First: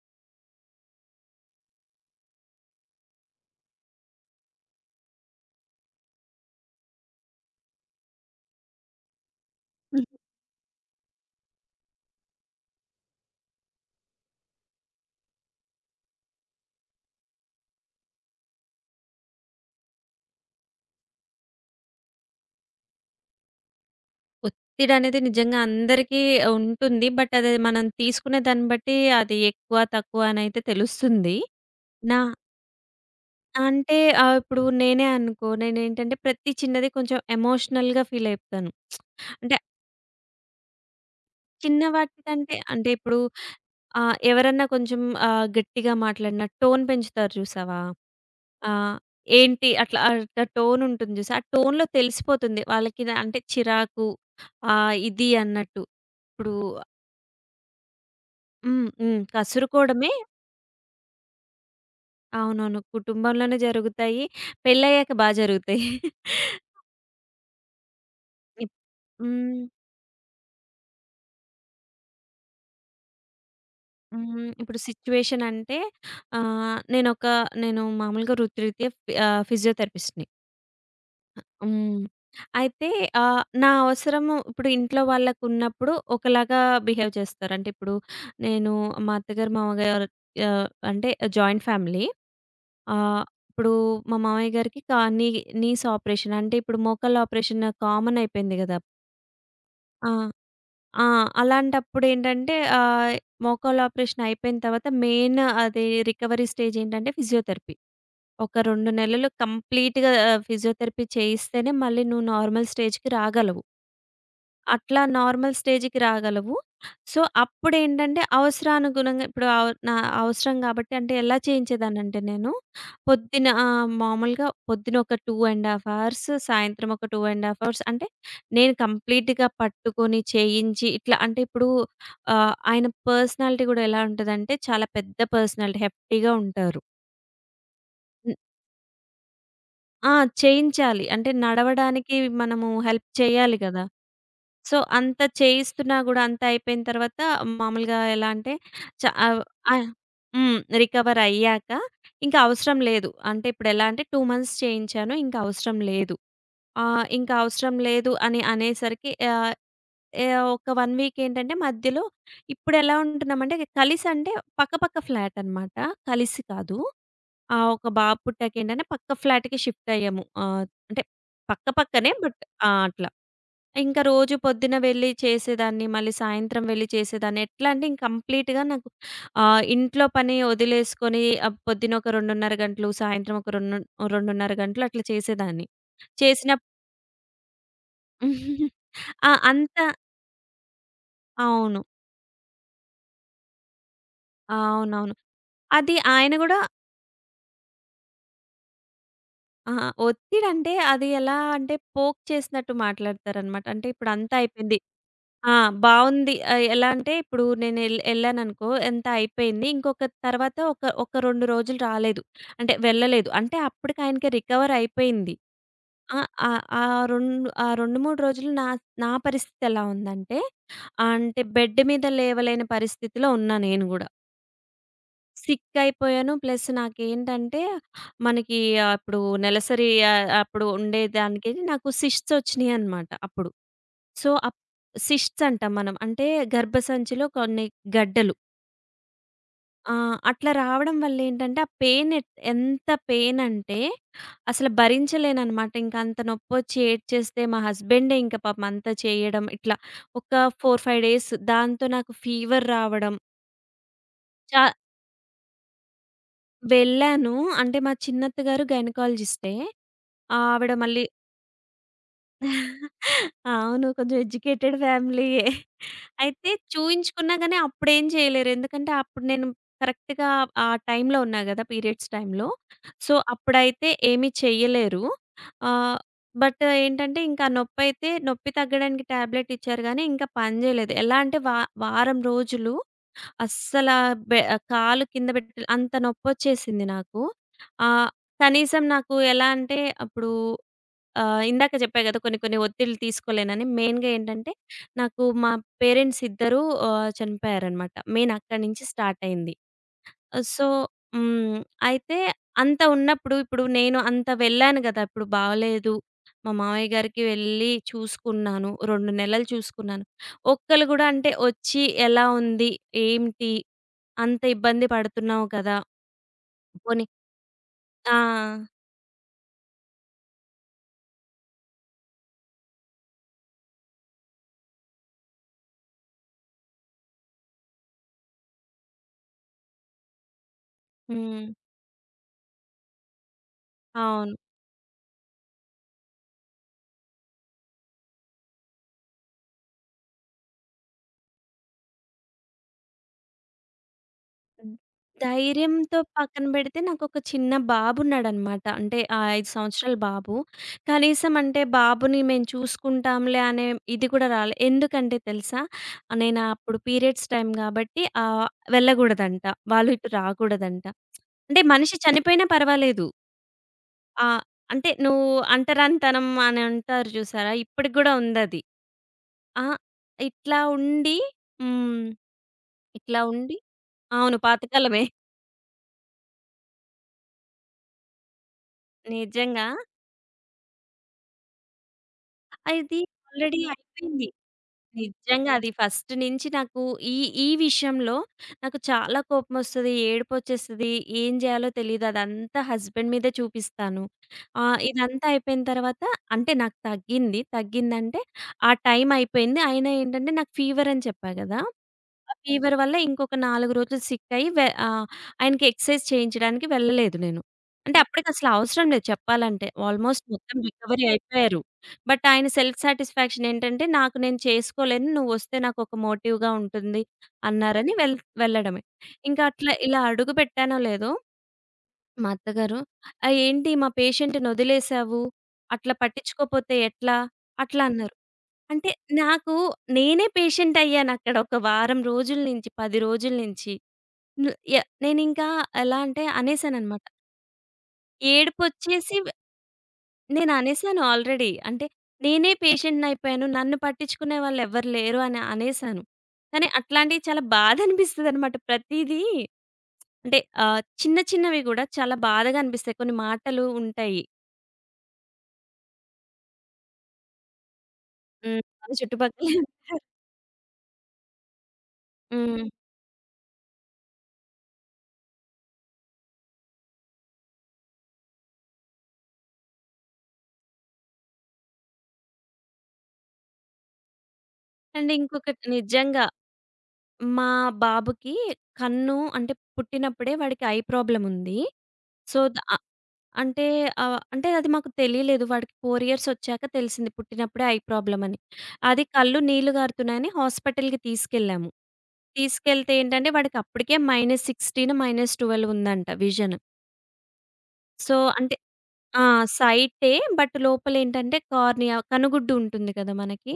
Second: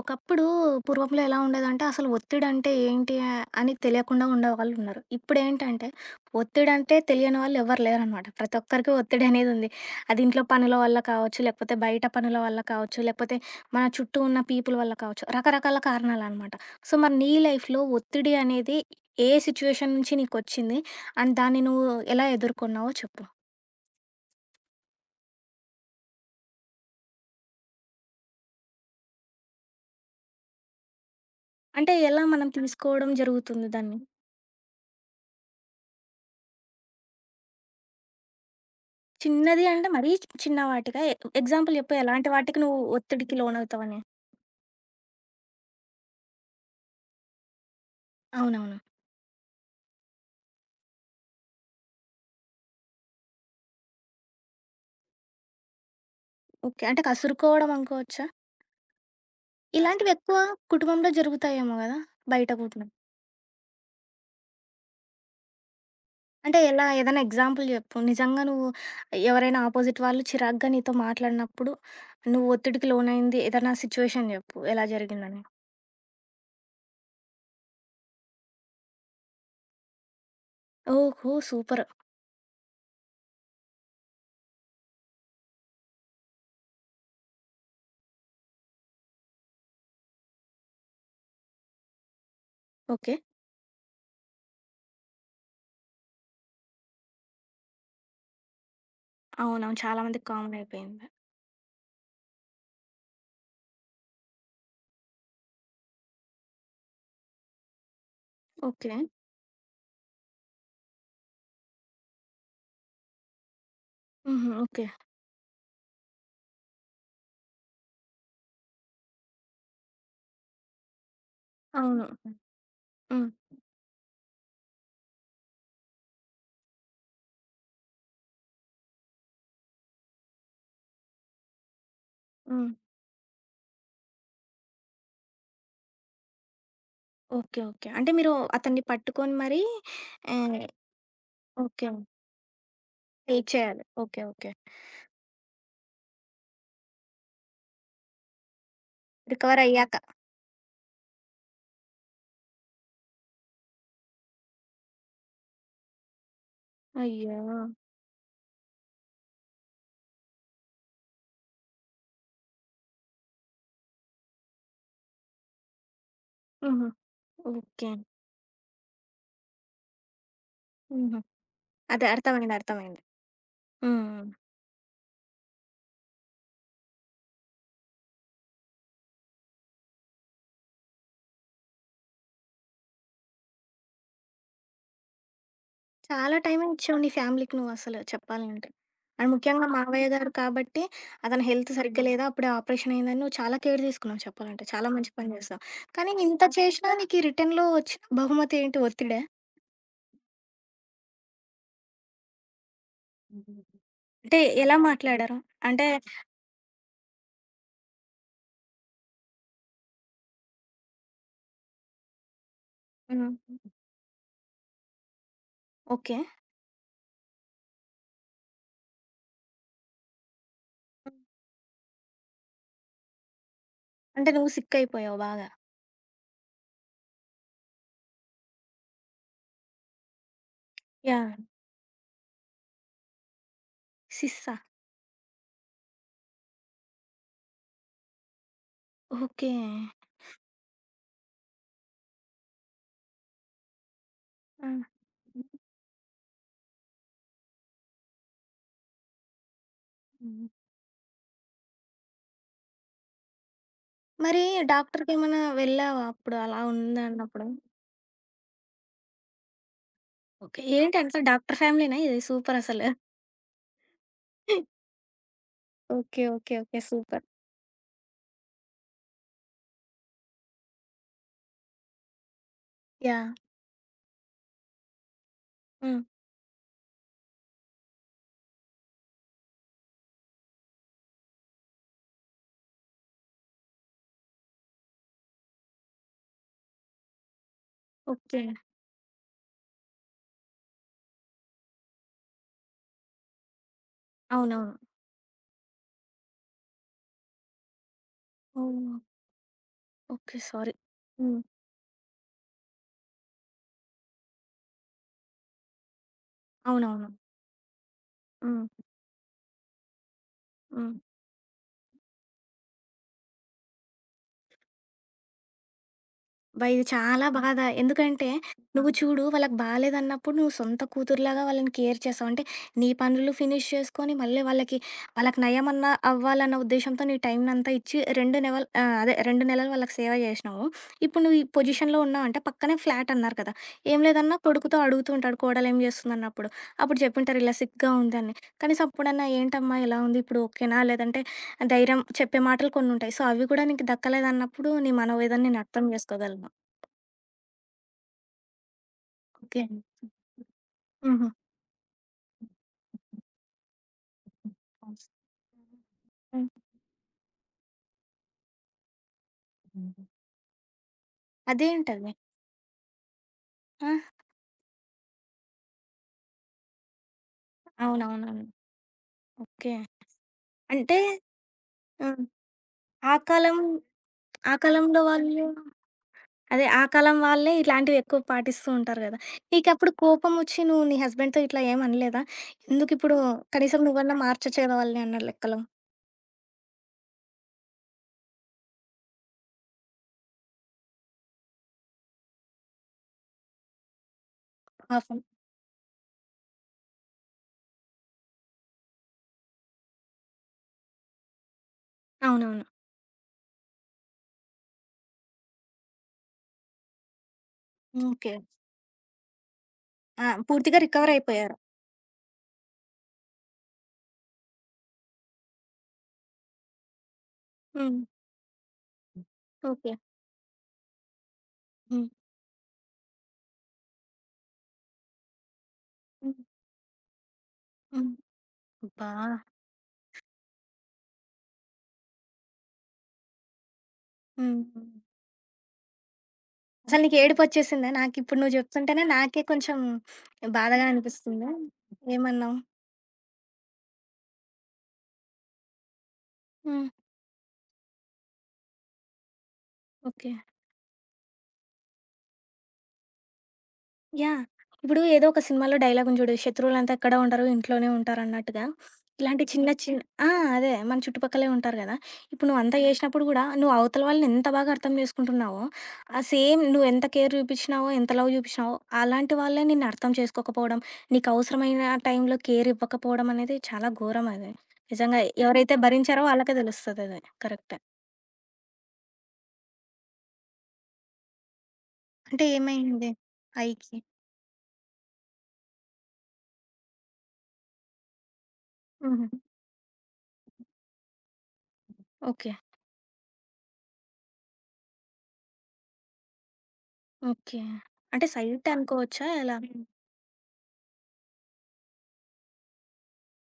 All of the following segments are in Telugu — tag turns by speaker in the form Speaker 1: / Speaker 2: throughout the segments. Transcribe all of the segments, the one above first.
Speaker 1: ఒకప్పుడు పూర్వంలో ఎలా ఉండేదంటే అసలు ఒత్తిడంటే ఏంటి ఆ అని తెలియకుండా ఉండేవాళ్ళు ఉన్నారు. ఇప్పుడేంటంటే ఒత్తిడంటే తెలియని వాళ్ళు ఎవరు లేరనమాట. ప్రతి ఒక్కరికి ఒత్తిడి అనేది ఉంది. అది ఇంట్లో పనుల వల్ల కావచ్చు, లేకపోతే బయట పనుల వల్ల కావచ్చు, లేకపోతే మన చుట్టూ ఉన్న పీపుల్ వల్ల కావచ్చు. రకరకాల కారణాలనమాట. సో, మరి నీ లైఫ్‌లో ఒత్తిడి అనేది ఏ సిచ్యుయేషన్ నుంచి నీకొచ్చింది? అండ్ దాన్ని నువ్వు ఎలా ఎదుర్కొన్నావో చెప్పు?
Speaker 2: ఒత్తిడనేది నిజంగా అందరికీ ఉంటుంది. బట్ అది మనం తీసుకునే దాన్ని బట్టి అది ఎక్కువ, తక్కువ అనైతే తెలుస్తుంది.
Speaker 1: అంటే
Speaker 2: నా
Speaker 1: ఎలా మనం తీసుకోవడం జరుగుతుంది దాన్ని?
Speaker 2: ఇప్పుడు నేనే అనుకో నేనేంటంటే ప్రతి చిన్నది కొంచెం ఎమోషనల్‌గా ఫీల్ అయిపోతాను. అంటే
Speaker 1: చిన్నది అంటే మరీ చిన్న వాటికా? ఎగ్జాంపుల్
Speaker 2: చిన్న
Speaker 1: చెప్పు ఎలాంటి
Speaker 2: వాటికంటే
Speaker 1: వాటికి నువ్వు
Speaker 2: అంటే ఇప్పుడు
Speaker 1: ఒత్తిడికి లోనవుతావని?
Speaker 2: ఎవరన్నా కొంచెం గట్టిగా మాట్లాడిన టోన్ పెంచుతారు చూసావా?
Speaker 1: అవునవును.
Speaker 2: ఆహ్, ఏంటి అట్లా అట్లా టోన్ ఉంటుంది చూసా? ఆ టోన్‌లో తెలిసిపోతుంది వాళ్ళకి ఇది అంటే చిరాకు ఇది అన్నట్టు. ఇప్పుడు
Speaker 1: ఓకే. అంటే కసురుకోవడం అనుకోవచ్చా?
Speaker 2: హ్మ్. హ్మ్.
Speaker 1: ఇలాంటివి
Speaker 2: కసురుకోవడమే.
Speaker 1: ఎక్కువ కుటుంబంలో జరుగుతాయేమో గదా! బయట
Speaker 2: అవునవును,
Speaker 1: గూడా.
Speaker 2: కుటుంబంలోనే జరుగుతాయి. పెళ్ళయ్యాక బా జరుగుతాయి.
Speaker 1: అంటే ఎలా? ఏదైనా ఎగ్జాంపుల్ చెప్పు. నిజంగా నువ్వు
Speaker 2: ఇప్
Speaker 1: ఎవరైనా
Speaker 2: హ్మ్.
Speaker 1: అపోజిట్ వాళ్ళు చిరాగ్గా నీతో మాట్లాడినప్పుడు, నువ్వు ఒత్తిడికి లోనైంది ఏదైనా సిచ్యువేషన్
Speaker 2: హ్మ్.
Speaker 1: జెప్పు.
Speaker 2: ఇప్పుడు
Speaker 1: ఎలా జరిగిందని?
Speaker 2: సిట్యుయేషన్ అంటే ఆహ్, నేనొక నేను మామూలుగా వృత్తిరీత్యా ఫిజియోథెరపిస్ట్‌ని.
Speaker 1: ఓహో! సూపర్.
Speaker 2: హ్మ్. అయితే నా అవసరము ఇప్పుడు ఇంట్లో వాళ్ళకున్నప్పుడు ఒకలాగా బిహేవ్ చేస్తారు. అంటే ఇప్పుడు నేను మా అత్తగారు, మామగారు అంటే జాయింట్ ఫ్యామిలీ.
Speaker 1: ఓకే.
Speaker 2: ఆహ్, ఇప్పుడు మా మామయ్య గారికి కా నీ నీస్ ఆపరేషన్. అంటే ఇప్పుడు మోకాళ్ళ ఆపరేషన్ కామన్ అయిపోయింది గదా!
Speaker 1: అవునవును. చాలా
Speaker 2: ఆ!
Speaker 1: మందికి కామన్ అయిపోయింది.
Speaker 2: ఆ! అలాంటప్పుడేంటంటే మోకాళ్ళ ఆపరేషన్ అయిపోయిన తర్వాత మెయిన్ అది రికవరీ స్టేజ్ ఏంటంటే ఫిజియోథెరపీ. ఒక 2
Speaker 1: ఓకే.
Speaker 2: నెలలు కంప్లీట్‌గా ఫిజియోథెరపీ చేయిస్తేనే మళ్ళీ నువ్వు నార్మల్ స్టేజ్‌కి రాగలవు.
Speaker 1: హుహు. ఓకే.
Speaker 2: అట్లా నార్మల్ స్టేజ్‌కి రాగలవు. సో, అప్పుడేంటంటే అవసరానుగుణంగా ఇప్పుడు అవ నా అవసరం గాబట్టి అంటే ఎలా
Speaker 1: అవును.
Speaker 2: చేయించేదాన్నంటే నేను
Speaker 1: హ్మ్.
Speaker 2: మామూలుగా పొద్దున ఒక 2½ ½ అవర్స్, సాయంత్రం ఒక 2½ ½ అవర్స్ అంటే నేను కంప్లీట్‌గా పట్టుకొని, చేయించి ఇట్లా అంటే ఇప్పుడు
Speaker 1: హ్మ్.
Speaker 2: ఆయన పర్సనాలిటీ గూడా ఎలా ఉంటదంటే చాలా పెద్ద పర్సనాలిటీ. హెఫ్టీగా ఉంటారు.
Speaker 1: ఓకే. ఓకే. అంటే మీరు అతన్ని పట్టుకొని మరీ
Speaker 2: ఆ!
Speaker 1: ఆహ్,
Speaker 2: చేయించాలి. అంటే
Speaker 1: ఓకే.
Speaker 2: నడవడానికి మనము హెల్ప్
Speaker 1: వెయిట్
Speaker 2: చేయాలి గదా!
Speaker 1: చేయాలి. ఓకే. ఓకే.
Speaker 2: సో, అంత చేయిస్తున్నా గూడా అంతా అయిపోయిన తర్వాత మామూలుగా ఎలా అంటే చ ఆవ్
Speaker 1: రికవర్
Speaker 2: ఆ!
Speaker 1: అయ్యాక.
Speaker 2: హ్మ్. రికవర్ అయ్యాక ఇంక అవసరం లేదు. అంటే ఇప్పుడెలా అంటే 2 మంత్స్ చేయించాను. ఇంక అవసరం లేదు. ఇంక
Speaker 1: అయ్యో!
Speaker 2: అవసరం లేదు అని అనేసరికి ఒక 1 వీక్ ఏంటంటే మధ్యలో ఇప్పుడెలా ఉంటున్నామంటే కలిసంటే పక్కపక్క ఫ్లాట్ అనమాట. కలిసి కాదు.
Speaker 1: హుహు.
Speaker 2: ఆ! ఒక
Speaker 1: ఓకే.
Speaker 2: బాబు పుట్టాకేంటంటే పక్క ఫ్లాట్‌కి షిఫ్ట్ అయ్యాము. అంటే
Speaker 1: హుహు.
Speaker 2: పక్క
Speaker 1: అదే
Speaker 2: పక్కనే బట్
Speaker 1: అర్థమైంది.
Speaker 2: ఆ!
Speaker 1: అర్థమైంది.
Speaker 2: అట్లా. ఇంకా
Speaker 1: హ్మ్.
Speaker 2: రోజు పొద్దున వెళ్లి చేసేదాన్ని. మళ్ళీ సాయంత్రం వెళ్లి చేసేదాన్ని. ఎట్లా అంటే ఇంక కంప్లీట్‌గా నాకు ఇంట్లో పని వదిలేసుకొని పొద్దున ఒక 2:30 గంటలు, సాయంత్రం ఒక 2:30 గంటలు అట్లా చేసేదాన్ని.
Speaker 1: చాలా
Speaker 2: చేసిన
Speaker 1: టైమే ఇచ్చావు నీ ఫ్యామిలీకి నువ్వసలు చెప్పాలంటే.
Speaker 2: ఆ!
Speaker 1: అండ్ ముఖ్యంగా
Speaker 2: అంత
Speaker 1: మావయ్య గారు కాబట్టి అతని హెల్త్
Speaker 2: అవును.
Speaker 1: సరిగ్గా లేదా, అప్పుడే ఆపరేషన్ అయిందని నువ్వు చాలా కేర్ తీసుకున్నావు చెప్పాలంటే. చాలా మంచి
Speaker 2: అవునవును.
Speaker 1: పని చేశావు.
Speaker 2: అది
Speaker 1: కానీ
Speaker 2: ఆయన
Speaker 1: ఇంత
Speaker 2: గూడా
Speaker 1: చేషినా నీకీ రిటర్న్‌లో వచ్చిన బహుమతి ఏంటి ఒత్తిడా?
Speaker 2: అహా! ఒత్తిడంటే అది ఎలా అంటే పోక్ చేసినట్టు మాట్లాడతారనమాట. అంటే ఇప్పుడు అంతా
Speaker 1: అంటే ఎలా
Speaker 2: అయిపోయింది.
Speaker 1: మాట్లాడారు?
Speaker 2: ఆ!
Speaker 1: అంటే
Speaker 2: బావుంది. ఎలా అంటే ఇప్పుడు నేను ఎళ్ళాననుకో ఎంత అయిపోయింది. ఇంకొక తర్వాత ఒక 2 రోజులు రాలేదు. అంటే
Speaker 1: హ్మ్.
Speaker 2: వెళ్ళలేదు. అంటే అప్పటికాయనకి రికవర్ అయిపోయింది.
Speaker 1: ఓకే.
Speaker 2: ఆ! ఆహ్, ఆ 2 ఆ 2, 3 రోజులు నా నా పరిస్థితి ఎలా ఉందంటే, అంటే బెడ్ మీద లేవలేని పరిస్థితిలో ఉన్నా నేను గూడా.
Speaker 1: అంటే నువ్వు సిక్కయిపోయావు బాగా.
Speaker 2: సిక్ అయిపోయాను. ప్లస్ నాకేంటంటే మనకి ఇప్పుడు నెలసరి అప్పుడు
Speaker 1: యాహ్!
Speaker 2: ఉండేదానికి నాకు సిస్ట్స్ వచ్చినియనమాట అప్పుడు. సో,
Speaker 1: సిస్సా?
Speaker 2: అప్ సిస్ట్స్ అంటాం మనం. అంటే గర్భసంచిలో కొన్ని గడ్డలు.
Speaker 1: ఓకే.
Speaker 2: ఆ! అట్లా రావడం వల్లేంటంటే, ఆ పెయిన్ ఎంత పెయినంటే,
Speaker 1: ఆ!
Speaker 2: అసలు భరించలేననమాట. ఇంక అంత నొప్పొచ్చి ఏడ్చేస్తే, మా హస్బెండే ఇంక పాపం అంతా చేయడం. ఇట్లా ఒక
Speaker 1: హ్మ్.
Speaker 2: 4, 5 డేస్ దాంతో నాకు ఫీవర్ రావడం.
Speaker 1: మరి
Speaker 2: చా
Speaker 1: డాక్టర్‌కేమైనా వెళ్ళావా అప్పుడు అలా
Speaker 2: వెళ్ళాను.
Speaker 1: ఉందన్నప్పుడు?
Speaker 2: అంటే మా చిన్నత్త గారు గైనకాలజిస్టే.
Speaker 1: ఓకే.
Speaker 2: ఆవిడ
Speaker 1: ఏంటి
Speaker 2: మళ్ళీ
Speaker 1: అంతా డాక్టర్ ఫ్యామిలీనా ఇది సూపరసలు.
Speaker 2: అవును, కొంచెం ఎడ్యుకేటెడ్ ఫ్యామిలీయే.
Speaker 1: ఓకే.
Speaker 2: అయితే
Speaker 1: ఓకే. ఓకే. సూపర్.
Speaker 2: చూయించుకున్నా గాని అప్పుడేం చేయలేరు. ఎందుకంటే అప్పుడు నేను కరెక్ట్‌గా ఆ టైంలో ఉన్నా గదా! పీరియడ్స్ టైంలో. So,
Speaker 1: yeah!
Speaker 2: అప్పుడైతే ఏమీ చెయ్యలేరు. ఆహ్,
Speaker 1: హ్మ్.
Speaker 2: బట్ ఏంటంటే ఇంకా నొప్పైతే నొప్పి తగ్గడానికి టాబ్లెట్ ఇచ్చారు గానీ ఇంకా పని జేయలేదు. ఎలా అంటే వారం రోజులు అస్సల బె కాలు కింద బెట్టి అంత నొప్పొచ్చేసింది నాకు. ఆహ్,
Speaker 1: ఓకే.
Speaker 2: కనీసం నాకు ఎలా అంటే అప్పుడు ఇందాక చెప్పా గదా! కొన్ని కొన్ని ఒత్తిళ్ళు తీసుకోలేనని. మెయిన్‌గా ఏంటంటే,
Speaker 1: అవునవును.
Speaker 2: నాకు మా పేరెంట్స్ ఇద్దరూ చనిపోయారనమాట. మెయిన్ అక్కడి నుంచి
Speaker 1: ఓహ్!
Speaker 2: స్టార్ట్ అయింది.
Speaker 1: ఓకే.
Speaker 2: So,
Speaker 1: sorry. హ్మ్.
Speaker 2: హ్మ్. అయితే అంత ఉన్నప్పుడు ఇప్పుడు నేను అంత వెళ్ళాను గదా! ఇప్పుడు బాలేదు. మా మామయ్య
Speaker 1: అవునవును.
Speaker 2: గారికి వెళ్ళి
Speaker 1: హ్మ్.
Speaker 2: చూసుకున్నాను. 2 నెలలు చూసుకున్నాను. ఒక్కళ్ళు
Speaker 1: హ్మ్.
Speaker 2: గూడా అంటే వచ్చి ఎలా ఉంది? ఏంటి? అంత ఇబ్బంది పడుతున్నావు కదా!
Speaker 1: అబ్బా! ఇది
Speaker 2: పోనీ
Speaker 1: చాలా బాధ.
Speaker 2: ఆ!
Speaker 1: ఎందుకంటే నువ్వు చూడు వాళ్ళకి బాలేదన్నప్పుడు నువ్వు సొంత కూతురులాగా వాళ్ళని కేర్ చేసావు. అంటే నీ పనులు ఫినిష్ చేసుకొని మళ్ళీ వాళ్ళకి వాళ్ళకి నయమన్నా అవ్వాలన్న ఉద్దేశంతో నీ టైంనంతా ఇచ్చి 2 నెవల్ ఆహ్, అదే 2 నెలలు వాళ్ళకి సేవ చేసినావు. ఇప్పుడు నువ్వు ఈ
Speaker 2: హ్మ్.
Speaker 1: పొజిషన్‌లో ఉన్నావంటే పక్కనే ఫ్లాట్ అన్నారు కదా! ఏం
Speaker 2: అవును.
Speaker 1: లేదన్నా కొడుకుతో అడుగుతూ ఉంటాడు కోడలు ఏం చేస్తుందన్నప్పుడు. అప్పుడు చెప్పుంటారు ఇలా సిక్‌గా ఉందని. కనీసం అప్పుడన్నా ఏంటమ్మా ఎలా ఉంది? ఇప్పుడు ఓకేనా? లేదంటే ధైర్యం చెప్పే మాటలు కొన్నుంటాయి. సో, అవి కూడా నీకు దక్కలేదన్నప్పుడు
Speaker 2: హ్మ్.
Speaker 1: నీ మనోవేదన నేను అర్థం
Speaker 2: ధైర్యంతో
Speaker 1: చేసుకోగలను.
Speaker 2: పక్కన బెడితే నాకొక చిన్న బాబున్నాడనమాట. అంటే ఆ 5
Speaker 1: ఓకే.
Speaker 2: సంవత్సరాల బాబు.
Speaker 1: హుహు.
Speaker 2: కనీసం అంటే బాబుని మేము చూసుకుంటాంలే అనే ఇది కూడా రాలే. ఎందుకంటే తెలుసా? నేను అప్పుడు పీరియడ్స్ టైమ్ గాబట్టి వెళ్ళగూడదంట. వాళ్ళు
Speaker 1: హ్మ్.
Speaker 2: ఇటు రాకూడదంట. అంటే మనిషి
Speaker 1: అదేంటది?
Speaker 2: చనిపోయినా పర్వాలేదు.
Speaker 1: ఆ!
Speaker 2: ఆ! అంటే నువ్వు అంటరానితనం అని అంటారు చూసారా? ఇప్పటికి గూడా
Speaker 1: అవునవునవును.
Speaker 2: ఉందది. ఆ!
Speaker 1: ఓకే.
Speaker 2: ఇట్లా
Speaker 1: అంటే
Speaker 2: ఉండి హ్మ్.
Speaker 1: హ్మ్. ఆ
Speaker 2: ఇట్లా ఉండి
Speaker 1: కాలం
Speaker 2: అవును,
Speaker 1: ఆ కాలంలో
Speaker 2: పాతకాలమే.
Speaker 1: వాళ్ళు అదే ఆ కాలం వాళ్ళే ఇలాంటివి ఎక్కువ పాటిస్తూ ఉంటారు గదా!
Speaker 2: నిజంగా.
Speaker 1: నీకప్పుడు కోపమొచ్చి నువ్వు నీ హస్బెండ్‌తో ఇట్లా ఏమనలేదా?
Speaker 2: అది
Speaker 1: ఎందుకిప్పుడు
Speaker 2: ఆల్రెడీ
Speaker 1: కనీసం నువ్వన్నా
Speaker 2: అయిపోయింది.
Speaker 1: మార్చొచ్చు గదా వాళ్ళని అన్న
Speaker 2: నిజంగా
Speaker 1: లెక్కలో
Speaker 2: అది ఫస్ట్ నుంచి నాకు ఈ ఈ విషయంలో నాకు చాలా కోపమొస్తది. ఏడుపొచ్చేస్తది. ఏం జేయాలో తెలీదు. అదంతా హస్బెండ్ మీదే చూపిస్తాను.
Speaker 1: పాపం.
Speaker 2: ఇదంతా అయిపోయిన తర్వాత అంటే నాకు తగ్గింది. తగ్గిందంటే ఆ టైం అయిపోయింది. అయినా ఏంటంటే నాకు ఫీవర్ అని చెప్పా గదా! ఆ
Speaker 1: అవునవును.
Speaker 2: ఫీవర్ వల్ల ఇంకొక 4 రోజులు సిక్కయ్యి ఆయనకి ఎక్సర్‌సైజ్ చేయించడానికి వెళ్ళలేదు నేను. అంటే
Speaker 1: ఓకే.
Speaker 2: అప్పటికసలు అవసరం లేదు చెప్పాలంటే. ఆల్‌మోస్ట్
Speaker 1: ఆ!
Speaker 2: మొత్తం
Speaker 1: పూర్తిగా
Speaker 2: రికవరీ
Speaker 1: రికవర్ అయిపోయారు.
Speaker 2: అయిపోయారు. బట్ ఆయన సెల్ఫ్ సాటిస్‌ఫాక్షన్ ఏంటంటే, నాకు నేను చేసుకోలేను. నువ్వొస్తే నాకొక మోటివ్‌గా ఉంటుంది అన్నారని
Speaker 1: హ్మ్.
Speaker 2: వెళ్ళడమే. ఇంకా అట్లా
Speaker 1: ఓకే.
Speaker 2: ఇలా అడుగు పెట్టానో లేదో
Speaker 1: హ్మ్.
Speaker 2: మా అత్తగారు, ఏంటి మా పేషెంట్‌ని వదిలేసావు? అట్లా
Speaker 1: హ్మ్.
Speaker 2: పట్టించుకోపోతే ఎట్లా?" అట్లా
Speaker 1: హ్మ్.
Speaker 2: అన్నారు. అంటే
Speaker 1: అబ్బా!
Speaker 2: నాకు నేనే పేషెంట్ అయ్యానక్కడ ఒక వారం రోజుల నుంచి, 10 రోజుల నుంచి. ను య
Speaker 1: హ్మ్.
Speaker 2: నేనింకా ఎలా అంటే
Speaker 1: అసలు
Speaker 2: అనేసాననమాట.
Speaker 1: నీకు ఏడుపొచ్చేసిందా? నాకిప్పుడు నువ్వు జెప్తుంటేనే
Speaker 2: ఏడుపొచ్చేసి
Speaker 1: నాకే కొంచెం
Speaker 2: నేను
Speaker 1: బాధగా
Speaker 2: అనేసాను
Speaker 1: అనిపిస్తుంది.
Speaker 2: ఆల్రెడీ. అంటే నేనే
Speaker 1: ఏమన్నావు?
Speaker 2: పేషెంట్‌నయిపోయాను. నన్ను పట్టించుకునే వాళ్ళెవ్వరు లేరు అని అనేసాను. కానీ
Speaker 1: హ్మ్.
Speaker 2: అట్లాంటివి చాలా బాధ అనిపిస్తదనమాట. ప్రతీదీ
Speaker 1: ఓకే.
Speaker 2: అంటే చిన్న చిన్నవి గూడా చాలా బాధగా అనిపిస్తాయి. కొన్ని మాటలు ఉంటాయి.
Speaker 1: యాహ్! ఇప్పుడు ఏదో ఒక సినిమాలో డైలాగ్ ఉంది చూడు. శత్రువులంతా ఎక్కడ ఉండరు ఇంట్లోనే
Speaker 2: హ్మ్.
Speaker 1: ఉంటారన్నట్టుగా.
Speaker 2: మన
Speaker 1: ఇలాంటి
Speaker 2: చుట్టుపక్కలే
Speaker 1: చిన్న చిన్న
Speaker 2: ఉంటారు.
Speaker 1: ఆ! అదే మన చుట్టుపక్కలే ఉంటారు గదా! ఇప్పుడు
Speaker 2: హ్మ్.
Speaker 1: నువ్వంతా జేసినప్పుడు గూడా నువ్వు అవతల వాళ్ళని ఎంత బాగా అర్థం జేసుకుంటున్నావో, ఆ సేమ్ నువ్వు ఎంత కేర్ జూపిచ్చినావో, ఎంత లవ్ జూపిచ్చినావో, అలాంటి వాళ్ళే నిన్ను అర్థం చేసుకోకపోవడం, నీకు అవసరమైన టైంలో కేర్ ఇవ్వకపోవడం అనేది చాలా ఘోరం అది.
Speaker 2: అండ్
Speaker 1: నిజంగా
Speaker 2: ఇంకొకటి
Speaker 1: ఎవరైతే భరించారో
Speaker 2: నిజంగా.
Speaker 1: వాళ్ళకే దెలుస్తదది.
Speaker 2: మా
Speaker 1: కరెక్టే.
Speaker 2: బాబుకి కన్ను అంటే పుట్టినప్పుడే వాడికి ఐ ప్రాబ్లమ్ ఉంది. సో,
Speaker 1: అంటే
Speaker 2: ద అ
Speaker 1: ఏమైంది
Speaker 2: అంటే
Speaker 1: ఐకి?
Speaker 2: ఆహ్, అంటే అది మాకు తెలియలేదు. వాడికి 4 ఇయర్స్ వచ్చాక తెలిసింది పుట్టినప్పుడే ఐ ప్రాబ్లమ్ అని. అది
Speaker 1: హుహు.
Speaker 2: కళ్ళు నీళ్లు గారుతున్నాయని హాస్పిటల్‌కి తీసుకెళ్ళాము.
Speaker 1: ఓకే.
Speaker 2: తీసుకెళ్తే ఏంటంటే వాడికి అప్పటికే -16, -12 ఉందంట విజన్.
Speaker 1: ఓకే.
Speaker 2: సో,
Speaker 1: అంటే
Speaker 2: అంటే
Speaker 1: సైట్
Speaker 2: ఆ!
Speaker 1: అనుకోవచ్చా? ఎలా?
Speaker 2: సైటే. బట్ లోపలేంటంటే కార్నియా కనుగుడ్డు ఉంటుంది కదా మనకి.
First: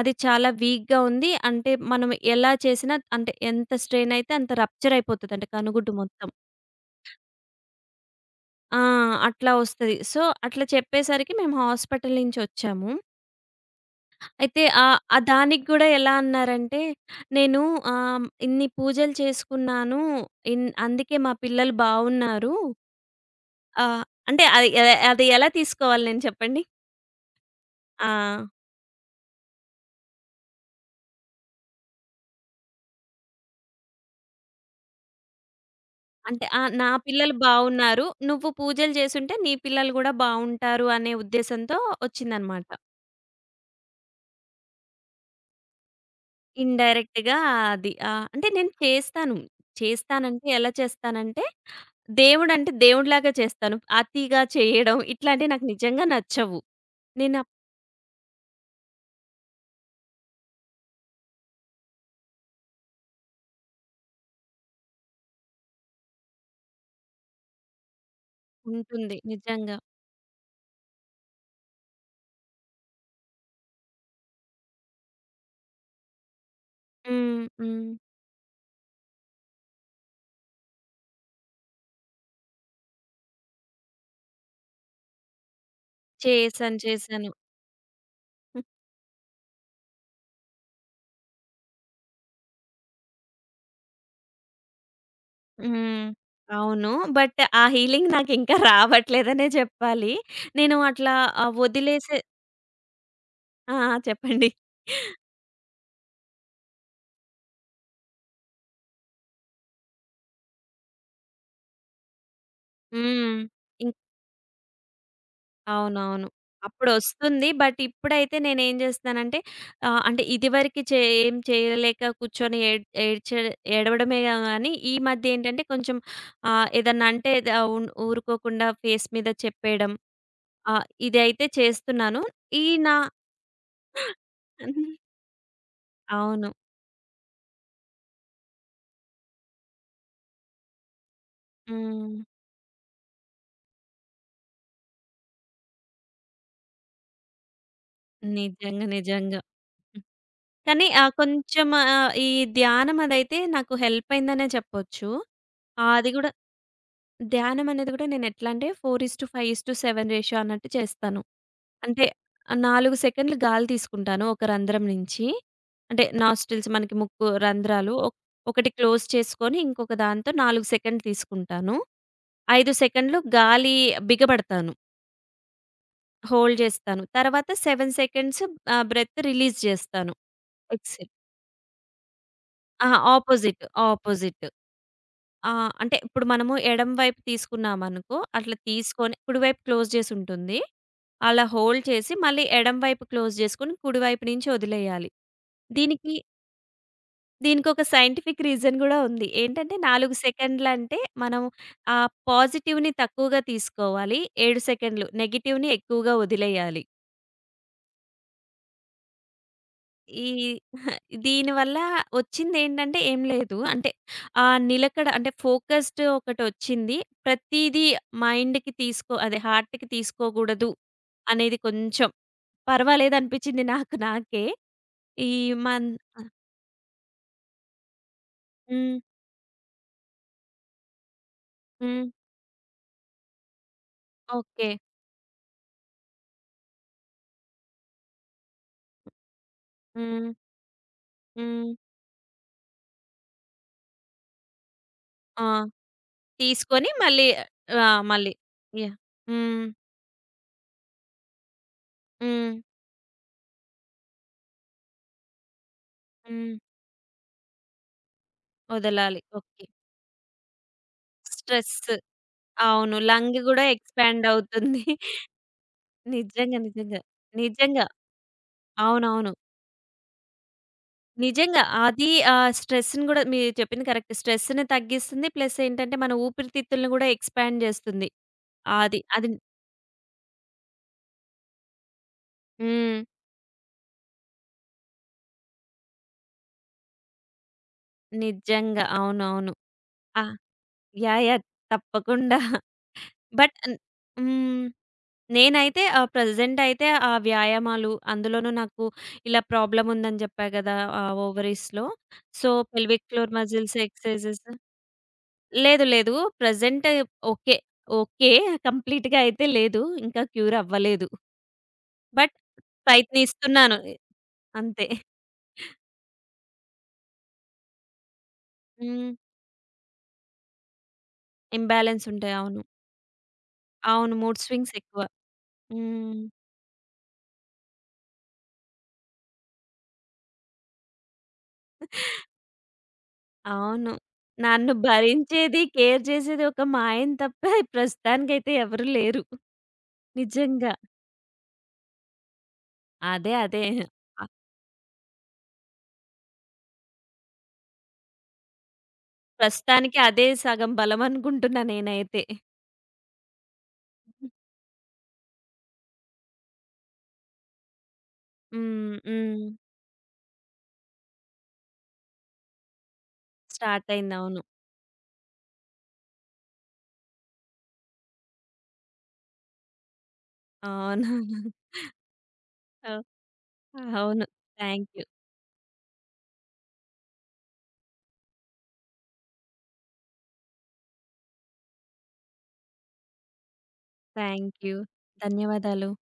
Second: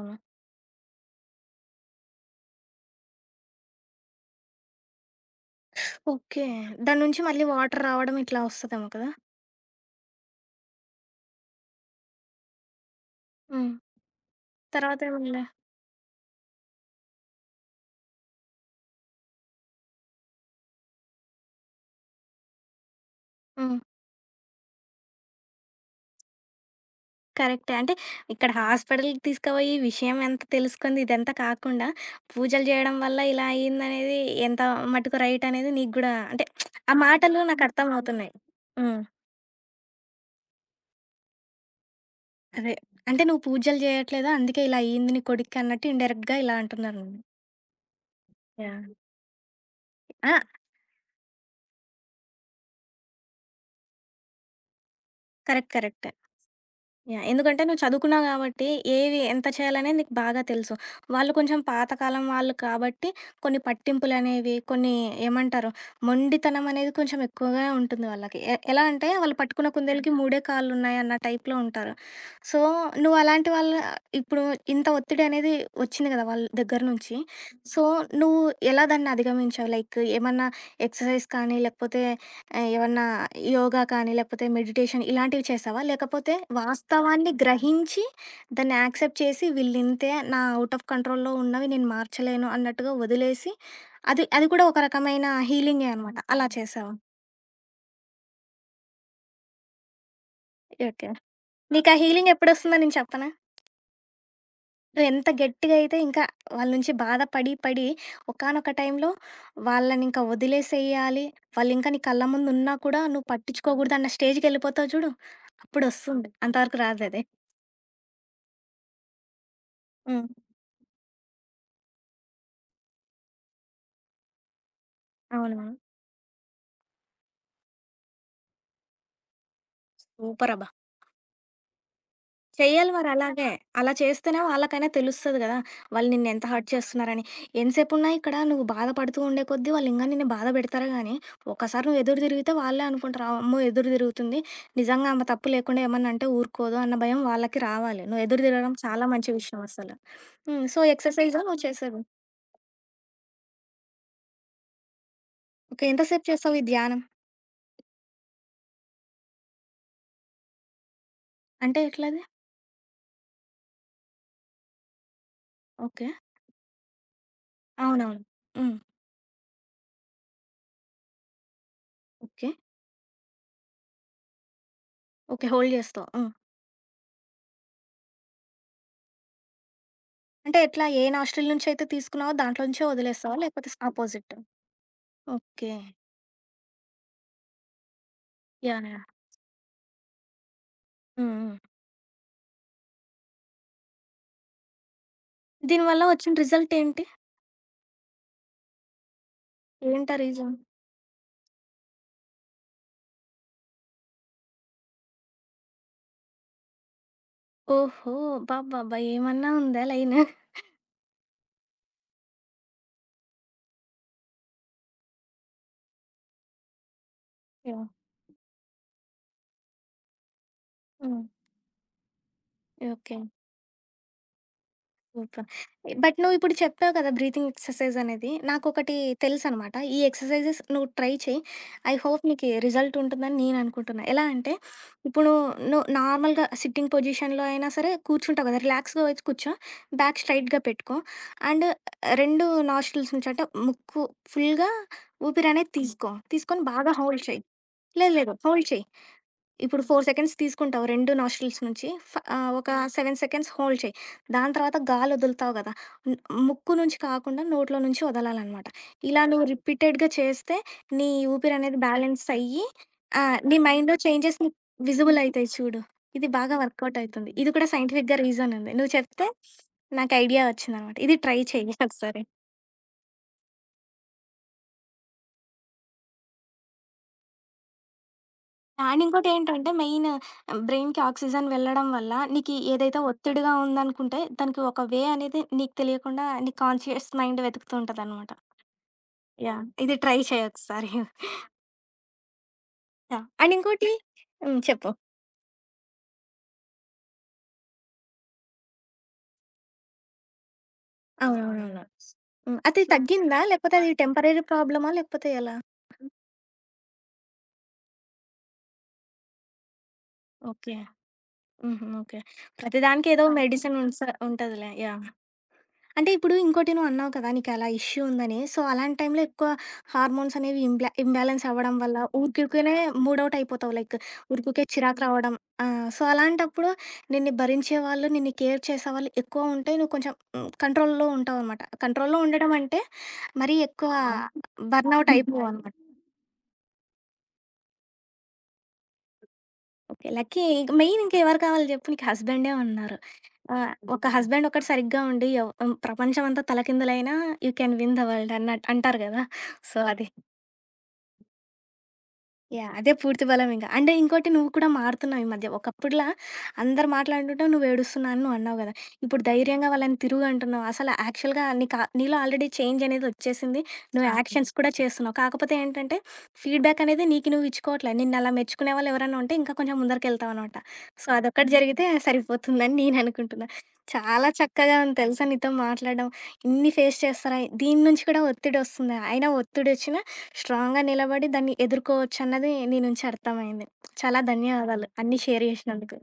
Speaker 2: అది చాలా వీక్‌గా ఉంది. అంటే మనం ఎలా చేసినా అంటే ఎంత స్ట్రెయిన్ అయితే అంత రప్చర్ అయిపోతదంట కనుగుడ్డు మొత్తం.
Speaker 1: ఓకే. దాని నుంచి మళ్ళీ వాటర్ రావడం ఇట్లా
Speaker 2: ఆ!
Speaker 1: వస్తదేమో కదా!
Speaker 2: అట్లా వస్తది. సో, అట్లా చెప్పేసరికి మేము హాస్పిటల్ నుంచి వచ్చాము.
Speaker 1: హ్మ్.
Speaker 2: అయితే
Speaker 1: తర్వాత
Speaker 2: ఆ
Speaker 1: ఏమైందా?
Speaker 2: దానికి గూడా ఎలా అన్నారంటే, "నేను ఇన్ని పూజలు చేసుకున్నాను. అందుకే మా పిల్లలు బావున్నారు."
Speaker 1: హ్మ్.
Speaker 2: ఆహ్, అంటే అది ఎ అది ఎలా తీసుకోవాలి నేను చెప్పండి?
Speaker 1: కరెక్టే. అంటే
Speaker 2: ఆ!
Speaker 1: ఇక్కడ హాస్పిటల్‌కి తీసుకుపోయి విషయం ఎంత తెలుసుకుంది ఇదంతా కాకుండా, పూజలు చేయడం వల్ల ఇలా అయిందనేది ఎంత మటుకు రైట్ అనేది నీకు గూడా
Speaker 2: అంటే
Speaker 1: అంటే
Speaker 2: ఆ! నా
Speaker 1: ఆ
Speaker 2: పిల్లలు
Speaker 1: మాటలు నాకు
Speaker 2: బావున్నారు.
Speaker 1: అర్థమవుతున్నాయి.
Speaker 2: నువ్వు పూజలు
Speaker 1: హ్మ్.
Speaker 2: చేసుంటే నీ పిల్లలు గూడా బావుంటారు అనే ఉద్దేశంతో ఒచ్చిందనమాట.
Speaker 1: అదే. అంటే నువ్వు పూజలు చేయట్లేదు అందుకే ఇలా అయింది నీ కొడుక్కి అన్నట్టు ఇండైరెక్ట్‌గా ఇలా అంటున్నారు నిన్ను.
Speaker 2: ఇండైరెక్ట్‌గా అది. అంటే నేను
Speaker 1: యాహ్!
Speaker 2: చేస్తాను.
Speaker 1: ఆ!
Speaker 2: చేస్తానంటే ఎలా చేస్తానంటే, దేవుడంటే దేవుడిలాగా చేస్తాను. అతిగా చేయడం ఇట్లాంటివి నాకు
Speaker 1: కరెక్ట్.
Speaker 2: నిజంగా
Speaker 1: కరెక్ట్.
Speaker 2: నచ్చవు.
Speaker 1: యాహ్!
Speaker 2: నేను అప్
Speaker 1: ఎందుకంటే నువ్వు చదువుకున్నావు గాబట్టి, ఏవి ఎంత చేయాలనేది నీకు బాగా తెలుసు. వాళ్ళు కొంచెం పాతకాలం వాళ్ళు కాబట్టి, కొన్ని పట్టింపులనేవి, కొన్ని ఏమంటారు మొండితనం అనేది కొంచెం ఎక్కువగా ఉంటుంది వాళ్ళకి. ఎలా అంటే
Speaker 2: ఉంటుంది.
Speaker 1: వాళ్ళు పట్టుకున్న
Speaker 2: నిజంగా.
Speaker 1: కుందేలుకి మూడే కాళ్ళున్నాయన్న టైప్‌లో ఉంటారు. సో, నువ్వు అలాంటి వాళ్ళ ఇప్పుడు ఇంత ఒత్తిడి అనేది వచ్చింది గదా! వాళ్ళ దగ్గర నుంచి.
Speaker 2: హ్మ్. హ్మ్.
Speaker 1: సో, నువ్వు ఎలా దాన్ని అధిగమించావు? లైక్ ఏమన్నా ఎక్సర్‌సైజ్ కానీ, లేకపోతే ఏవన్నా యోగా కానీ, లేకపోతే మెడిటేషన్ ఇలాంటివి చేశావా? లేకపోతే
Speaker 2: చేశాను. చేశాను.
Speaker 1: వాస్తవాన్ని గ్రహించి, దాన్ని యాక్సెప్ట్ చేసి వీళ్ళింతే నా ఔట్ ఆఫ్ కంట్రోల్‌లో ఉన్నవి నేను మార్చలేను అన్నట్టుగా వదిలేసి, అది అది కూడా ఒక రకమైన హీలింగే
Speaker 2: హ్మ్.
Speaker 1: అనమాట. అలా
Speaker 2: అవును.
Speaker 1: చేశావా?
Speaker 2: బట్ ఆ హీలింగ్ నాకింకా రావట్లేదనే జెప్పాలి. నేను
Speaker 1: ఓకే.
Speaker 2: అట్లా ఆహ్,
Speaker 1: నీకా
Speaker 2: వదిలేసే
Speaker 1: హీలింగ్ ఎప్పుడొస్తుందో నేను చెప్పనా?
Speaker 2: ఆ! ఆ! చెప్పండి.
Speaker 1: నువ్వెంత గట్టిగా అయితే ఇంకా వాళ్ళ నుంచి బాధ పడి, పడి, ఒకానొక టైంలో వాళ్ళనింక వదిలేసేయాలి, వాళ్ళింకా నీ కళ్ళ ముందున్నా కూడా నువ్వు
Speaker 2: హ్మ్. ఇం
Speaker 1: పట్టించుకోకూడదన్న స్టేజ్‌కెళ్ళిపోతావు చూడు,
Speaker 2: అవునవును.
Speaker 1: అప్పుడొస్తుంది. అంతవరకు రాదది.
Speaker 2: అప్పుడొస్తుంది. బట్ ఇప్పుడైతే నేనేం చేస్తున్నానంటే ఆహ్, అంటే
Speaker 1: హ్మ్.
Speaker 2: ఇదివరకి చే ఏం చేయలేక కూర్చొని ఏడ్ ఏడ్చే ఏడవడమే గాని, ఈ మధ్య ఏంటంటే
Speaker 1: అవునా!
Speaker 2: కొంచెం ఏదన్నా అంటే ద ఉన్ ఊరుకోకుండా ఫేస్ మీద చెప్పేయడం.
Speaker 1: సూపరబ్బా!
Speaker 2: ఇదైతే చేస్తున్నాను. ఈ
Speaker 1: చెయ్యాలి
Speaker 2: నా
Speaker 1: మరలాగే. అలా చేస్తేనే వాళ్ళకైనా తెలుస్తది గదా! వాళ్ళు నిన్నెంత
Speaker 2: అవును.
Speaker 1: హర్ట్ చేస్తున్నారని. ఎంతసేపున్నా ఇక్కడ నువ్వు బాధపడుతూ ఉండే కొద్దీ వాళ్ళింగా నిన్ను బాధ పెడతారు గానీ, ఒక్కసారి నువ్వు
Speaker 2: హ్మ్.
Speaker 1: ఎదురు తిరిగితే వాళ్ళే అనుకుంటారు, "ఆ, "అమ్మో! ఎదురు తిరుగుతుంది. నిజంగా ఆమె తప్పు లేకుండా ఏమన్నా అంటే ఊరుకోదు" అన్న భయం వాళ్ళకి రావాలి. నువ్వు ఎదురు తిరగడం
Speaker 2: నిజంగా.
Speaker 1: చాలా మంచి
Speaker 2: నిజంగా.
Speaker 1: విషయం అసలు. హ్మ్. సో,
Speaker 2: కానీ ఆహ్,
Speaker 1: ఎక్సర్‌సైజ్ నువ్వు
Speaker 2: కొంచెం
Speaker 1: చేసేవు.
Speaker 2: ఆహ్, ఈ ధ్యానం అదైతే నాకు హెల్ప్ అయిందనే చెప్పొచ్చు.
Speaker 1: ఓకే.
Speaker 2: అది
Speaker 1: ఎంతసేపు
Speaker 2: గూడా
Speaker 1: చేస్తావు ఈ ధ్యానం?
Speaker 2: ధ్యానం అనేది గూడా నేనెట్లా అంటే 4:5:7 రేషియో అన్నట్టు చేస్తాను.
Speaker 1: అంటే
Speaker 2: అంటే
Speaker 1: ఎట్లది?
Speaker 2: 4 సెకండ్లు గాలి తీసుకుంటాను ఒక రంధ్రం నుంచి. అంటే
Speaker 1: ఓకే.
Speaker 2: నాస్ట్రిల్స్ మనకి ముక్కు రంధ్రాలు
Speaker 1: అవునవును.
Speaker 2: ఒకటి
Speaker 1: హ్మ్.
Speaker 2: క్లోజ్ చేసుకొని ఇంకొక దాంతో 4 సెకండ్లు తీసుకుంటాను.
Speaker 1: ఓకే.
Speaker 2: 5 సెకండ్లు గాలి బిగబడతాను.
Speaker 1: ఓకే. హోల్డ్ చేస్తావు. హ్మ్.
Speaker 2: హోల్డ్ జేస్తాను. తర్వాత 7 సెకండ్స్ బ్రెత్ రిలీజ్ జేస్తాను.
Speaker 1: అంటే ఎట్లా?
Speaker 2: ఎక్స్
Speaker 1: ఏ నాస్ట్రిల్ నుంచయితే తీసుకున్నావో దాంట్లో నుంచే
Speaker 2: అహా!
Speaker 1: వదిలేస్తావా?
Speaker 2: అపోజిట్.
Speaker 1: లేకపోతే అపోజిట్?
Speaker 2: అపోజిట్. ఆ!
Speaker 1: ఓకే.
Speaker 2: అంటే ఇప్పుడు మనము ఎడమ వైపు తీసుకున్నామనుకో, అట్లా
Speaker 1: యాహ్! యాహ్!
Speaker 2: తీసుకొని కుడివైపు క్లోజ్ చేసుంటుంది.
Speaker 1: హ్మ్.
Speaker 2: అలా
Speaker 1: హ్మ్.
Speaker 2: హోల్డ్ చేసి మళ్ళీ ఎడమ వైపు క్లోజ్ చేసుకొని, కుడివైపు నుంచి వదిలేయాలి.
Speaker 1: దీనివల్ల
Speaker 2: దీనికి
Speaker 1: వచ్చిన రిజల్ట్ ఏంటి?
Speaker 2: దీనికొక సైంటిఫిక్ రీజన్ గూడా ఉంది. ఏంటంటే 4
Speaker 1: ఏంటా రీజన్?
Speaker 2: సెకండ్లంటే మనం ఆ పాజిటివ్‌ని తక్కువగా తీసుకోవాలి. 7 సెకండ్లు నెగెటివ్‌ని ఎక్కువగా వదిలేయాలి.
Speaker 1: ఓహో! అబ్బబ్బబ్బా! ఏమన్నా ఉందా లైను?
Speaker 2: ఈ దీనివల్ల వచ్చిందేంటంటే ఏం లేదు. అంటే నిలకడ అంటే ఫోకస్డ్ ఒకటొచ్చింది. ప్రతీదీ
Speaker 1: యాహ్!
Speaker 2: మైండ్‌కి తీసుకో అదే హార్ట్‌కి తీసుకోగూడదు
Speaker 1: హ్మ్.
Speaker 2: అనేది కొంచెం
Speaker 1: ఓకే.
Speaker 2: పర్వాలేదనిపిచ్చింది నాకు నాకే. ఈ
Speaker 1: సూపర్.
Speaker 2: మన్
Speaker 1: బట్ నువ్విప్పుడు చెప్పావు కదా! బ్రీతింగ్ ఎక్సర్సైజ్ అనేది. నాకొకటి
Speaker 2: హ్మ్.
Speaker 1: తెలుసనమాట. ఈ ఎక్సర్సైజెస్ నువ్వు ట్రై చెయి. ఐ
Speaker 2: హ్మ్.
Speaker 1: హోప్ నీకీ రిజల్ట్ ఉంటుందని నేననుకుంటున్నా. ఎలా అంటే,
Speaker 2: ఓకే.
Speaker 1: ఇప్పుడు నువ్వు నార్మల్‌గా సిట్టింగ్ పొజిషన్‌లో అయినా సరే కూర్చుంటావు కదా! రిలాక్స్‌గా వచ్చి కూర్చో. బ్యాక్
Speaker 2: హ్మ్.
Speaker 1: స్ట్రెయిట్‌గా పెట్టుకో. అండ్
Speaker 2: హ్మ్.
Speaker 1: 2 నాస్ట్రిల్స్ నుంచి అంటే, ముక్కు ఫుల్‌గా
Speaker 2: ఆ!
Speaker 1: ఊపిరనేది తీసుకో. తీసుకొని
Speaker 2: తీసుకొని
Speaker 1: బాగా హోల్డ్
Speaker 2: మళ్ళీ
Speaker 1: చెయి.
Speaker 2: ఆ!
Speaker 1: లేదు
Speaker 2: మళ్ళీ
Speaker 1: లేదు. హోల్డ్ చెయి.
Speaker 2: యాహ్! హ్మ్.
Speaker 1: ఇప్పుడు 4 సెకండ్స్ తీసుకుంటావు 2 నాస్ట్రిల్స్ నుంచి. ఫ
Speaker 2: హ్మ్.
Speaker 1: ఆహ్, ఒక హ్మ్. 7 సెకండ్స్ హోల్డ్ చెయి. దాని తర్వాత గాలోదులుతావు గదా! న్
Speaker 2: హ్మ్.
Speaker 1: ముక్కు నుంచి కాకుండా నోట్లో నుంచి వదలాలనమాట.
Speaker 2: వదలాలి.
Speaker 1: ఇలా నువ్వు అవును.
Speaker 2: ఓకే.
Speaker 1: రిపీటెడ్‌గా చేస్తే నీ
Speaker 2: స్ట్రెస్
Speaker 1: ఊపిరనేది బ్యాలెన్స్ అయ్యి
Speaker 2: అవును. లంగ్
Speaker 1: నీ
Speaker 2: గూడా
Speaker 1: ఆహా! మైండ్‌లో
Speaker 2: ఎక్స్‌పాండ్
Speaker 1: చేంజెస్ నీకు
Speaker 2: అవుతుంది.
Speaker 1: విజిబుల్ అయితాయి చూడు. ఇది బాగా
Speaker 2: నిజంగా.
Speaker 1: వర్కౌట్
Speaker 2: నిజంగా.
Speaker 1: అయితుంది. ఇది కూడా
Speaker 2: నిజంగా.
Speaker 1: సైంటిఫిక్‌గా రీజన్ ఉంది. నువ్వు చెప్తే
Speaker 2: అవునవును.
Speaker 1: నాకు ఐడియా వచ్చిందనమాట. ఇది ట్రై
Speaker 2: నిజంగా.
Speaker 1: చెయ్యి
Speaker 2: అది
Speaker 1: ఒకసారి.
Speaker 2: స్ట్రెస్‌ని గూడా మీరు చెప్పింది కరెక్ట్. స్ట్రెస్‌ని తగ్గిస్తుంది. ప్లస్ ఏంటంటే మన ఊపిరితిత్తుల్ని గూడా ఎక్స్‌పాండ్ జేస్తుంది. అది.
Speaker 1: అండ్
Speaker 2: అది
Speaker 1: ఇంకోటేంటంటే మెయిన్ బ్రెయిన్‌కి ఆక్సిజన్ వెళ్ళడం వల్ల నీకి ఏదైతే
Speaker 2: హ్మ్.
Speaker 1: ఒత్తిడిగా ఉందనుకుంటే దానికి ఒక వే అనేది నీకు తెలియకుండా నీ కాన్షియస్ మైండ్ వెతుకుతూ ఉంటదనమాట.
Speaker 2: నిజంగా. అవునవును.
Speaker 1: యాహ్! ఇది ట్రై
Speaker 2: ఆ!
Speaker 1: చేయి ఒకసారి.
Speaker 2: యాహ్! యాహ్! తప్పకుండా.
Speaker 1: యాహ్!
Speaker 2: బట్
Speaker 1: అండ్
Speaker 2: అన్
Speaker 1: ఇంకోటి హ్మ్.
Speaker 2: హ్మ్.
Speaker 1: చెప్పు.
Speaker 2: నేనైతే ప్రెజెంట్ అయితే ఆ వ్యాయామాలు అందులోనూ నాకు ఇలా ప్రాబ్లమ్ ఉందని జెప్పా గదా!
Speaker 1: అవునవునవును.
Speaker 2: ఓవరీస్‌లో. సో,
Speaker 1: హ్మ్. అది
Speaker 2: పెల్విక్ ఫ్లోర్
Speaker 1: తగ్గిందా?
Speaker 2: మజిల్స్
Speaker 1: లేకపోతే అది
Speaker 2: ఎక్సర్‌సైజెస్.
Speaker 1: టెంపరరీ ప్రాబ్లమా? లేకపోతే ఎలా?
Speaker 2: లేదు. Present okay. ఓకే. కంప్లీట్‌గా అయితే లేదు. ఇంకా క్యూర్
Speaker 1: ఓకే.
Speaker 2: అవ్వలేదు.
Speaker 1: హుహు. ఓకే.
Speaker 2: బట్
Speaker 1: ప్రతిదానికి ఏదో మెడిసిన్
Speaker 2: ప్రయత్నిస్తున్నాను.
Speaker 1: ఉంటదిలే.
Speaker 2: అంతే.
Speaker 1: యాహ్! అంటే ఇప్పుడు ఇంకోటి నువ్వు అన్నావు కదా నీకు అలా ఇష్యూ ఉందని. సో, అలాంటి
Speaker 2: హ్మ్.
Speaker 1: టైంలో ఎక్కువ హార్మోన్స్ అనేవి ఇంబాలెన్స్ అవ్వడం వల్ల
Speaker 2: ఇంబాలెన్స్ ఉంటాయి. అవును.
Speaker 1: ఊరికిఊరికనే మూడ్ ఔట్ అయిపోతావు. లైక్
Speaker 2: అవును. మూడ్
Speaker 1: ఊరికూరికే
Speaker 2: స్వింగ్స్
Speaker 1: చిరాకు
Speaker 2: ఎక్కువ.
Speaker 1: రావడం. ఆ! సో,
Speaker 2: హ్మ్.
Speaker 1: అలాంటప్పుడు నిన్ను భరించేవాళ్ళు, నిన్ను కేర్ చేసేవాళ్ళు ఎక్కువ ఉంటే నువ్వు కొంచెం కంట్రోల్‌లో ఉంటావనమాట. కంట్రోల్‌లో ఉండడం అంటే మరీ
Speaker 2: అవును.
Speaker 1: ఎక్కువ
Speaker 2: నన్ను
Speaker 1: బర్న్‌ఔట్
Speaker 2: భరించేది,
Speaker 1: అయిపోవనమాట.
Speaker 2: కేర్ చేసేది ఒక మా ఆయన తప్ప ప్రస్తుతానికైతే ఎవరు లేరు.
Speaker 1: ఓకే. లక్కీ
Speaker 2: నిజంగా.
Speaker 1: మెయిన్ ఇంకెవరు కావాలి జెప్పు నీకు హస్బెండే ఉన్నారు.
Speaker 2: అదే.
Speaker 1: ఆ!
Speaker 2: అదే.
Speaker 1: ఒక
Speaker 2: ఆహ్,
Speaker 1: హస్బెండ్ ఒక్కడు సరిగ్గా ఉండి ప్రపంచం అంతా తలకిందులైనా you can win the world అన్నట్టు అంటారు గదా! సో,
Speaker 2: ప్రస్తుతానికి
Speaker 1: అది.
Speaker 2: అదే సగం బలం అనుకుంటున్నా నేనైతే.
Speaker 1: యాహ్! అదే పూర్తి బలం ఇంక. అంటే ఇంకోటి నువ్వు కూడా మారుతున్నావు ఈ మధ్య. ఒకప్పుడులా అందరు మాట్లాడుకుంటే నువ్వు ఏడుస్తున్నా అని నువ్వు అన్నావు గదా!
Speaker 2: హ్మ్.
Speaker 1: ఇప్పుడు
Speaker 2: హ్మ్.
Speaker 1: ధైర్యంగా వాళ్ళని తిరుగు అంటున్నావు. అసలు యాక్చువల్‌గా నీకా నీలో ఆల్రెడీ చేంజ్ అనేది వచ్చేసింది.
Speaker 2: స్టార్ట్
Speaker 1: నువ్వు
Speaker 2: అయింది.
Speaker 1: అవును.
Speaker 2: అవును.
Speaker 1: యాక్షన్స్ కూడా చేస్తున్నావు. కాకపోతే ఏంటంటే ఫీడ్‌బ్యాక్ అనేది నీకు నువ్వు ఇచ్చుకోవట్లే. నిన్నలా మెచ్చుకునే వాళ్ళు ఎవరైనా ఉంటే ఇంకా కొంచెం ముందరికెళ్తావనమాట. సో,
Speaker 2: అవును.
Speaker 1: అదొక్కటి జరిగితే సరిపోతుందని నేను అనుకుంటున్నా.
Speaker 2: అవును.
Speaker 1: చాలా చక్కగా
Speaker 2: థాంక్
Speaker 1: ఉంది
Speaker 2: యూ.
Speaker 1: తెలుసా నీతో మాట్లాడడం. ఇన్ని ఫేస్ చేస్తారా? దీని నుంచి కూడా ఒత్తిడి వస్తుందా? అయినా ఒత్తిడి వచ్చినా స్ట్రాంగ్‌గా నిలబడి దాన్ని ఎదుర్కోవచ్చన్నది నీ నుంచి అర్థమైంది. చాలా
Speaker 2: థాంక్ యూ.
Speaker 1: ధన్యవాదాలు అన్నీ షేర్
Speaker 2: ధన్యవాదాలు.
Speaker 1: జేసినందుకు.